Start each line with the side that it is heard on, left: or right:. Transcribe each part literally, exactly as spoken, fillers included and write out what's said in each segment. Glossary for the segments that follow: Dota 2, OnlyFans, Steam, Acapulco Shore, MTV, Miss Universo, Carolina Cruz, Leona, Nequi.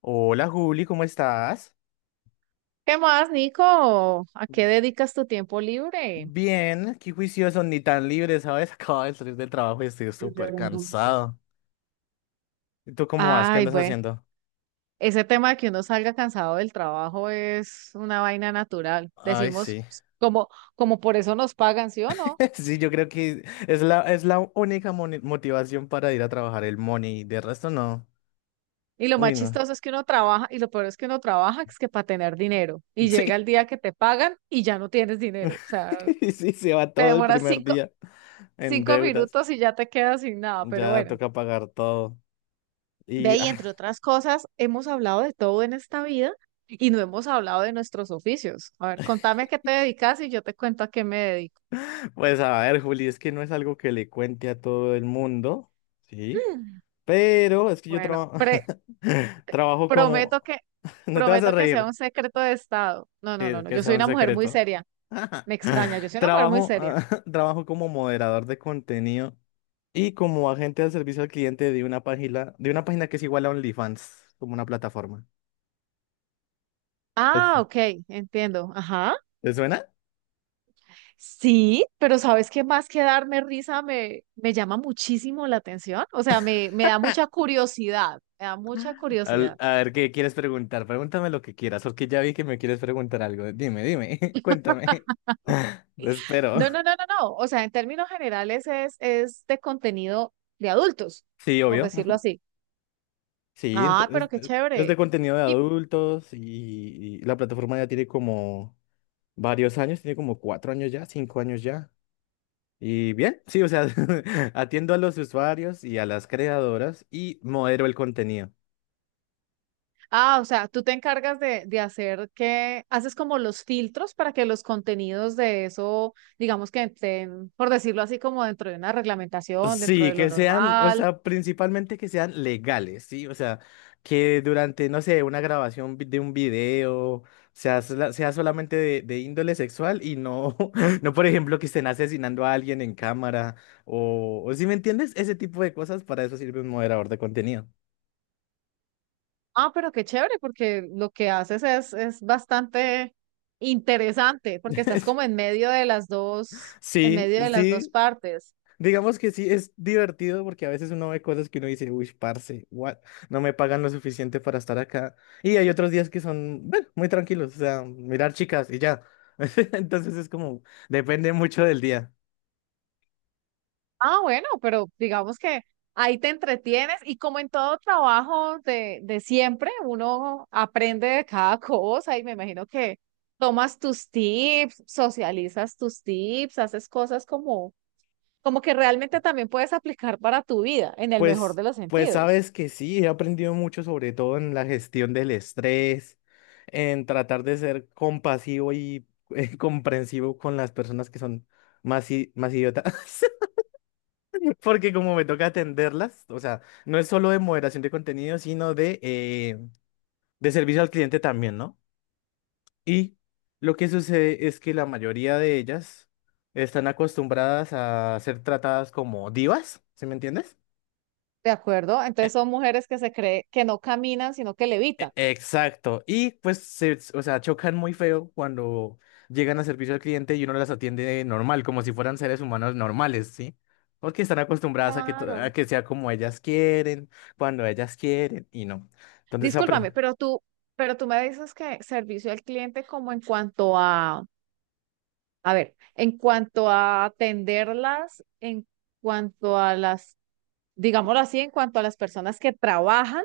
left: Hola Juli, ¿cómo estás?
right: ¿Qué más, Nico? ¿A qué dedicas tu tiempo libre?
left: Bien, qué juicioso, ni tan libre, ¿sabes? Acabo de salir del trabajo y estoy súper cansado. ¿Y tú cómo vas? ¿Qué
right: Ay,
left: andas
right: bueno,
left: haciendo?
right: ese tema de que uno salga cansado del trabajo es una vaina natural.
left: Ay,
right: Decimos
left: sí.
right: pues, como, como por eso nos pagan, ¿sí o no?
left: Sí, yo creo que es la, es la única moni- motivación para ir a trabajar el money. De resto, no.
right: Y lo más
left: Uy, no.
right: chistoso es que uno trabaja, y lo peor es que uno trabaja, es que para tener dinero. Y llega
left: Sí.
right: el día que te pagan y ya no tienes dinero. O sea,
left: Sí, se va
right: te
left: todo el
right: demoras
left: primer
right: cinco,
left: día en
right: cinco
left: deudas.
right: minutos y ya te quedas sin nada. Pero
left: Ya
right: bueno.
left: toca pagar todo.
right: Ve,
left: Y
right: y
left: ah,
right: entre otras cosas, hemos hablado de todo en esta vida y no hemos hablado de nuestros oficios. A ver, contame a qué te dedicas y yo te cuento a qué me dedico.
left: pues a ver, Juli, es que no es algo que le cuente a todo el mundo, ¿sí?
right: Mm.
left: Pero es que yo
right: Bueno,
left: trabajo
right: pre-
left: trabajo como...
right: prometo que,
left: No te vas a
right: prometo que sea
left: reír,
right: un secreto de estado. No,
left: sí,
right: no, no,
left: es
right: no.
left: que
right: Yo
left: sea
right: soy
left: un
right: una mujer muy
left: secreto.
right: seria. Me extraña, yo soy una mujer muy
left: Trabajo,
right: seria.
left: trabajo como moderador de contenido y como agente de servicio al cliente de una página, de una página que es igual a OnlyFans, como una plataforma. ¿Te, su-
right: Ah, ok, entiendo. Ajá.
left: te suena?
right: Sí, pero ¿sabes qué más que darme risa me, me llama muchísimo la atención? O sea, me, me da mucha curiosidad. Me da mucha
left: Al-
right: curiosidad.
left: a ver, ¿qué quieres preguntar? Pregúntame lo que quieras, porque ya vi que me quieres preguntar algo. Dime, dime, cuéntame. Te espero.
right: No, no, no, no, no. O sea, en términos generales es, es de contenido de adultos,
left: Sí,
right: por
left: obvio.
right: decirlo así.
left: Sí, ent-
right: Ah,
left: es,
right: pero qué
left: es- es de
right: chévere.
left: contenido de
right: Y,
left: adultos y, y la plataforma ya tiene como varios años, tiene como cuatro años ya, cinco años ya. Y bien, sí, o sea, atiendo a los usuarios y a las creadoras y modero el contenido.
right: ah, o sea, tú te encargas de, de hacer que, haces como los filtros para que los contenidos de eso, digamos que estén, por decirlo así, como dentro de una reglamentación, dentro
left: Sí,
right: de lo
left: que sean, o
right: normal.
left: sea, principalmente que sean legales, ¿sí? O sea, que durante, no sé, una grabación vi- de un video sea, sola- sea solamente de, de índole sexual y no, no, por ejemplo, que estén asesinando a alguien en cámara o, o si me entiendes, ese tipo de cosas, para eso sirve un moderador de contenido.
right: Ah, pero qué chévere, porque lo que haces es, es bastante interesante, porque estás como en medio de las dos, en
left: Sí,
right: medio de las dos
left: sí.
right: partes.
left: Digamos que sí, es divertido porque a veces uno ve cosas que uno dice, uy, parce, what? No me pagan lo suficiente para estar acá. Y hay otros días que son, bueno, muy tranquilos, o sea, mirar chicas y ya. Entonces es como, depende mucho del día.
right: Ah, bueno, pero digamos que ahí te entretienes y como en todo trabajo de, de siempre, uno aprende de cada cosa y me imagino que tomas tus tips, socializas tus tips, haces cosas como, como que realmente también puedes aplicar para tu vida, en el mejor
left: Pues,
right: de los
left: pues
right: sentidos.
left: sabes que sí, he aprendido mucho, sobre todo en la gestión del estrés, en tratar de ser compasivo y eh, comprensivo con las personas que son más, i- más idiotas, porque como me toca atenderlas, o sea, no es solo de moderación de contenido, sino de, eh, de servicio al cliente también, ¿no? Y lo que sucede es que la mayoría de ellas están acostumbradas a ser tratadas como divas, ¿sí me entiendes?
right: ¿De acuerdo? Entonces son mujeres que se cree que no caminan, sino que levitan.
left: E- Exacto. Y pues, se, o sea, chocan muy feo cuando llegan a servicio al cliente y uno las atiende normal, como si fueran seres humanos normales, ¿sí? Porque están acostumbradas a que, to- a
right: Claro.
left: que sea como ellas quieren, cuando ellas quieren, y no. Entonces,
right: Discúlpame,
left: apre-
right: pero tú, pero tú me dices que servicio al cliente como en cuanto a, a ver, en cuanto a atenderlas, en cuanto a las, digámoslo así, en cuanto a las personas que trabajan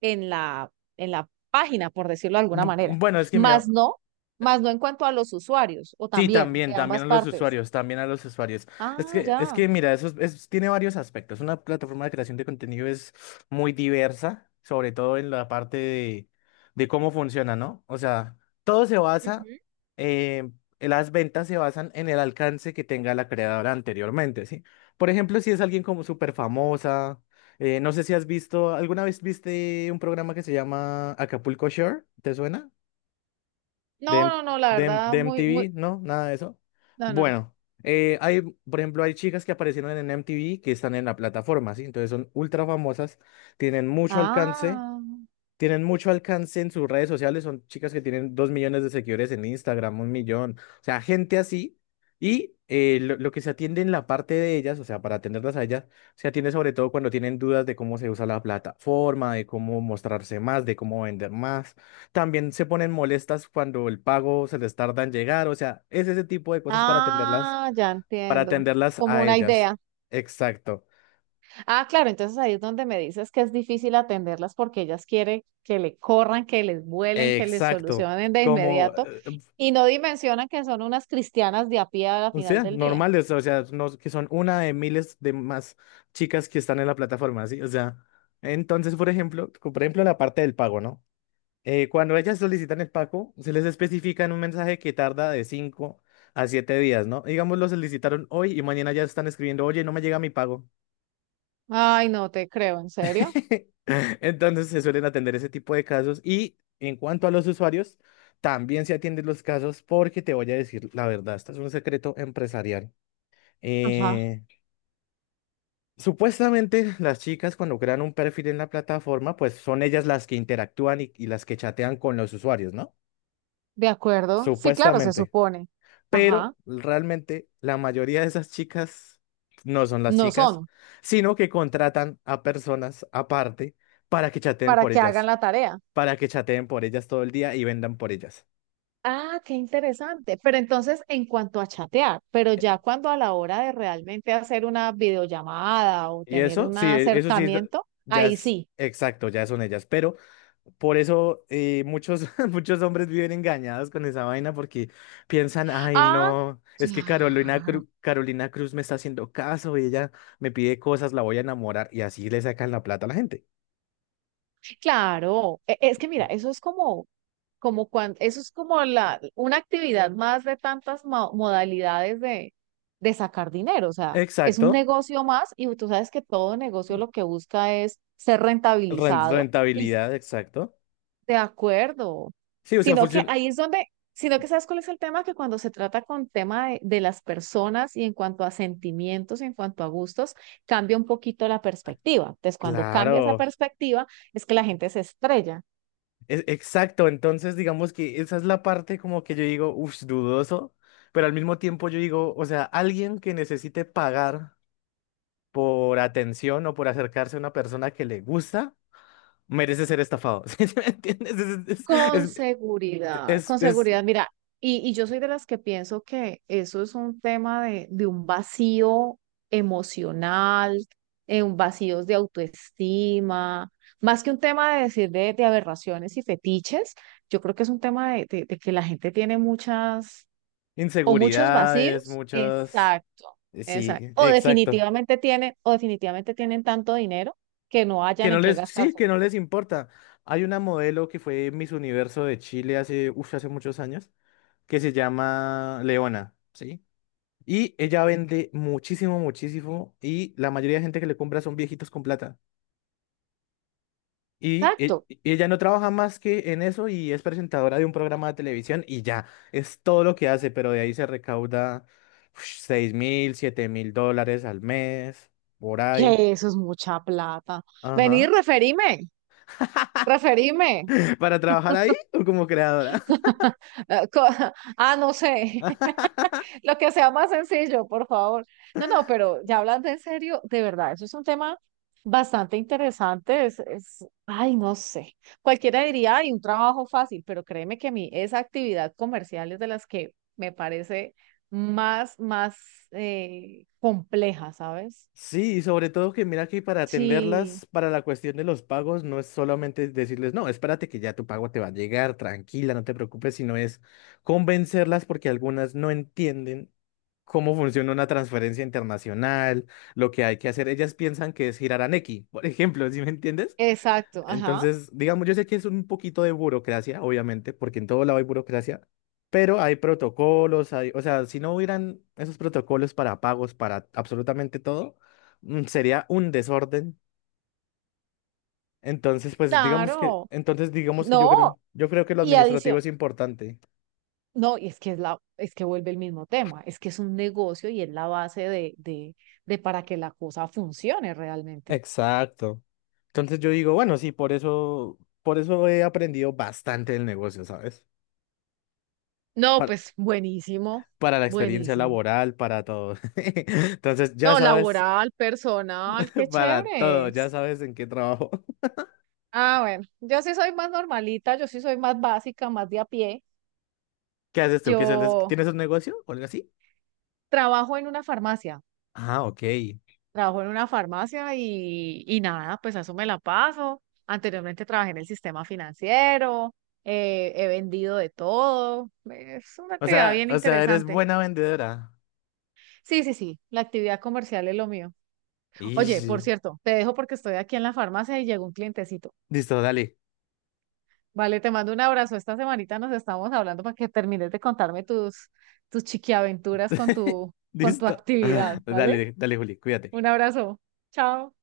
right: en la, en la página, por decirlo de alguna
left: Bu-
right: manera.
left: bueno, es que mira.
right: Más no, más no en cuanto a los usuarios, o
left: Sí,
right: también de
left: también, también
right: ambas
left: a los
right: partes.
left: usuarios, también a los usuarios. Es
right: Ah,
left: que, es
right: ya.
left: que mira, eso es- es- tiene varios aspectos. Una plataforma de creación de contenido es muy diversa, sobre todo en la parte de, de cómo funciona, ¿no? O sea, todo se basa,
right: Ujú.
left: eh, las ventas se basan en el alcance que tenga la creadora anteriormente, ¿sí? Por ejemplo, si es alguien como súper famosa, eh, no sé si has visto, ¿alguna vez viste un programa que se llama Acapulco Shore? ¿Te suena? De,
right: No,
left: M-
right: no, no, la
left: de, M-
right: verdad,
left: de
right: muy, muy,
left: M T V, ¿no? Nada de eso.
right: no, no.
left: Bueno, eh, hay, por ejemplo, hay chicas que aparecieron en M T V que están en la plataforma, ¿sí? Entonces son ultra famosas, tienen mucho alcance
right: Ah,
left: tienen mucho alcance en sus redes sociales, son chicas que tienen dos millones de seguidores en Instagram, un millón, o sea, gente así. Y eh, lo, lo que se atiende en la parte de ellas, o sea, para atenderlas a ellas, se atiende sobre todo cuando tienen dudas de cómo se usa la plataforma, de cómo mostrarse más, de cómo vender más. También se ponen molestas cuando el pago se les tarda en llegar, o sea, es ese tipo de cosas para atenderlas,
right: ah, ya
left: para
right: entiendo.
left: atenderlas
right: Como
left: a
right: una
left: ellas.
right: idea.
left: Exacto,
right: Ah, claro, entonces ahí es donde me dices que es difícil atenderlas porque ellas quieren que le corran, que les vuelen, que les
left: exacto.
right: solucionen de
left: Como,
right: inmediato
left: eh,
right: y no dimensionan que son unas cristianas de a pie a la
left: O
right: final
left: sea,
right: del día.
left: normales, o sea, no, que son una de miles de más chicas que están en la plataforma, ¿sí? O sea, entonces, por ejemplo, co- por ejemplo, la parte del pago, ¿no? Eh, cuando ellas solicitan el pago, se les especifica en un mensaje que tarda de cinco a siete días, ¿no? Digamos, lo solicitaron hoy y mañana ya están escribiendo, oye, no me llega mi pago.
right: Ay, no te creo, ¿en serio?
left: Entonces, se suelen atender ese tipo de casos. Y en cuanto a los usuarios, también se atienden los casos porque te voy a decir la verdad, esto es un secreto empresarial.
right: Ajá,
left: Eh, Supuestamente las chicas cuando crean un perfil en la plataforma, pues son ellas las que interactúan y, y las que chatean con los usuarios, ¿no?
right: de acuerdo. Sí, claro, se
left: Supuestamente.
right: supone. Ajá,
left: Pero realmente la mayoría de esas chicas no son las
right: no
left: chicas,
right: son
left: sino que contratan a personas aparte para que chateen
right: para
left: por
right: que hagan
left: ellas,
right: la tarea.
left: para que chateen por ellas todo el día y vendan por ellas.
right: Ah, qué interesante. Pero entonces, en cuanto a chatear, pero ya cuando a la hora de realmente hacer una videollamada o
left: Y
right: tener
left: eso,
right: un
left: sí, e- eso sí, es-
right: acercamiento,
left: ya
right: ahí
left: es
right: sí.
left: exacto, ya son ellas, pero por eso eh, muchos, muchos hombres viven engañados con esa vaina porque piensan, ay,
right: Ah,
left: no, es que Carolina,
right: claro,
left: Cru- Carolina Cruz me está haciendo caso y ella me pide cosas, la voy a enamorar y así le sacan la plata a la gente.
right: claro. E- Es que mira, eso es como, como cuando, eso es como la, una actividad más de tantas mo- modalidades de, de sacar dinero. O sea, es un
left: Exacto,
right: negocio más y tú sabes que todo negocio lo que busca es ser
left: ren-
right: rentabilizado.
left: rentabilidad, exacto.
right: De acuerdo.
left: Sí, o sea,
right: Sino que
left: funciona.
right: ahí es donde, sino que sabes cuál es el tema, que cuando se trata con tema de, de las personas y en cuanto a sentimientos, en cuanto a gustos, cambia un poquito la perspectiva. Entonces, cuando cambia esa
left: Claro,
right: perspectiva, es que la gente se estrella.
left: e- exacto. Entonces, digamos que esa es la parte como que yo digo, uff, dudoso, pero al mismo tiempo yo digo, o sea, alguien que necesite pagar por atención o por acercarse a una persona que le gusta, merece ser estafado. ¿Sí me entiendes? Es,
right: Con
left: es, es,
right: seguridad,
left: es-
right: con
left: es-
right: seguridad. Mira, y, y yo soy de las que pienso que eso es un tema de, de un vacío emocional, eh, un vacío de autoestima, más que un tema de decir de, de aberraciones y fetiches, yo creo que es un tema de, de- de que la gente tiene muchas o muchos
left: Inseguridades,
right: vacíos.
left: muchas.
right: Exacto,
left: eh, Sí,
right: exacto. O
left: exacto.
right: definitivamente tienen, o definitivamente tienen tanto dinero que no
left: Que
right: hayan
left: no
right: en qué
left: les, Sí,
right: gastarse.
left: que no les importa. Hay una modelo que fue Miss Universo de Chile hace, uf, hace muchos años, que se llama Leona, ¿sí? Y ella vende muchísimo, muchísimo. Y la mayoría de gente que le compra son viejitos con plata. Y, e-
right: Exacto.
left: y ella no trabaja más que en eso y es presentadora de un programa de televisión y ya, es todo lo que hace, pero de ahí se recauda seis mil, siete mil dólares al mes, por ahí.
right: Que eso es mucha plata. Vení,
left: Ajá.
right: referime, referime.
left: ¿Para trabajar ahí o como creadora?
right: Ah, co- ah, no sé, lo que sea más sencillo, por favor. No, no, pero ya hablando en serio, de verdad, eso es un tema bastante interesante. Es, es, ay, no sé. Cualquiera diría, ay, un trabajo fácil, pero créeme que a mí esa actividad comercial es de las que me parece más, más eh, compleja, ¿sabes?
left: Sí, y sobre todo que mira que para
right: Sí,
left: atenderlas, para la cuestión de los pagos, no es solamente decirles, no, espérate que ya tu pago te va a llegar, tranquila, no te preocupes, sino es convencerlas porque algunas no entienden cómo funciona una transferencia internacional, lo que hay que hacer. Ellas piensan que es girar a Nequi, por ejemplo, ¿sí me entiendes?
right: exacto, ajá.
left: Entonces, digamos, yo sé que es un poquito de burocracia, obviamente, porque en todo lado hay burocracia, pero hay protocolos, hay, o sea, si no hubieran esos protocolos para pagos, para absolutamente todo, mm, sería un desorden. Entonces, pues digamos que,
right: Claro.
left: entonces digamos que yo
right: No,
left: creo, yo creo que lo
right: y
left: administrativo
right: adición,
left: es importante.
right: no, y es que es la, es que vuelve el mismo tema, es que es un negocio y es la base de, de, de para que la cosa funcione realmente.
left: Exacto. Entonces yo digo, bueno, sí, por eso, por eso, he aprendido bastante del negocio, ¿sabes?
right: No,
left: Para,
right: pues buenísimo,
left: para la experiencia
right: buenísimo.
left: laboral, para todo. Entonces, ya
right: No,
left: sabes.
right: laboral, personal, qué
left: Para
right: chévere.
left: todo, ya
right: Es.
left: sabes en qué trabajo.
right: Ah, bueno, yo sí soy más normalita, yo sí soy más básica, más de a pie.
left: ¿Qué haces tú? ¿Qué es el-
right: Yo
left: ¿Tienes un negocio o algo así?
right: trabajo en una farmacia.
left: Ah, ok.
right: Trabajo en una farmacia y, y nada, pues a eso me la paso. Anteriormente trabajé en el sistema financiero, eh, he vendido de todo. Es una
left: O
right: actividad
left: sea,
right: bien
left: o sea, eres
right: interesante.
left: buena vendedora.
right: Sí, sí, sí, la actividad comercial es lo mío. Oye, por
left: Ish.
right: cierto, te dejo porque estoy aquí en la farmacia y llegó un clientecito.
left: Listo, dale.
right: Vale, te mando un abrazo. Esta semanita nos estamos hablando para que termines de contarme tus, tus chiquiaventuras con tu, con tu
left: Listo.
right: actividad, ¿vale?
left: Dale, dale, Juli,
right: Un
left: cuídate.
right: abrazo. Chao.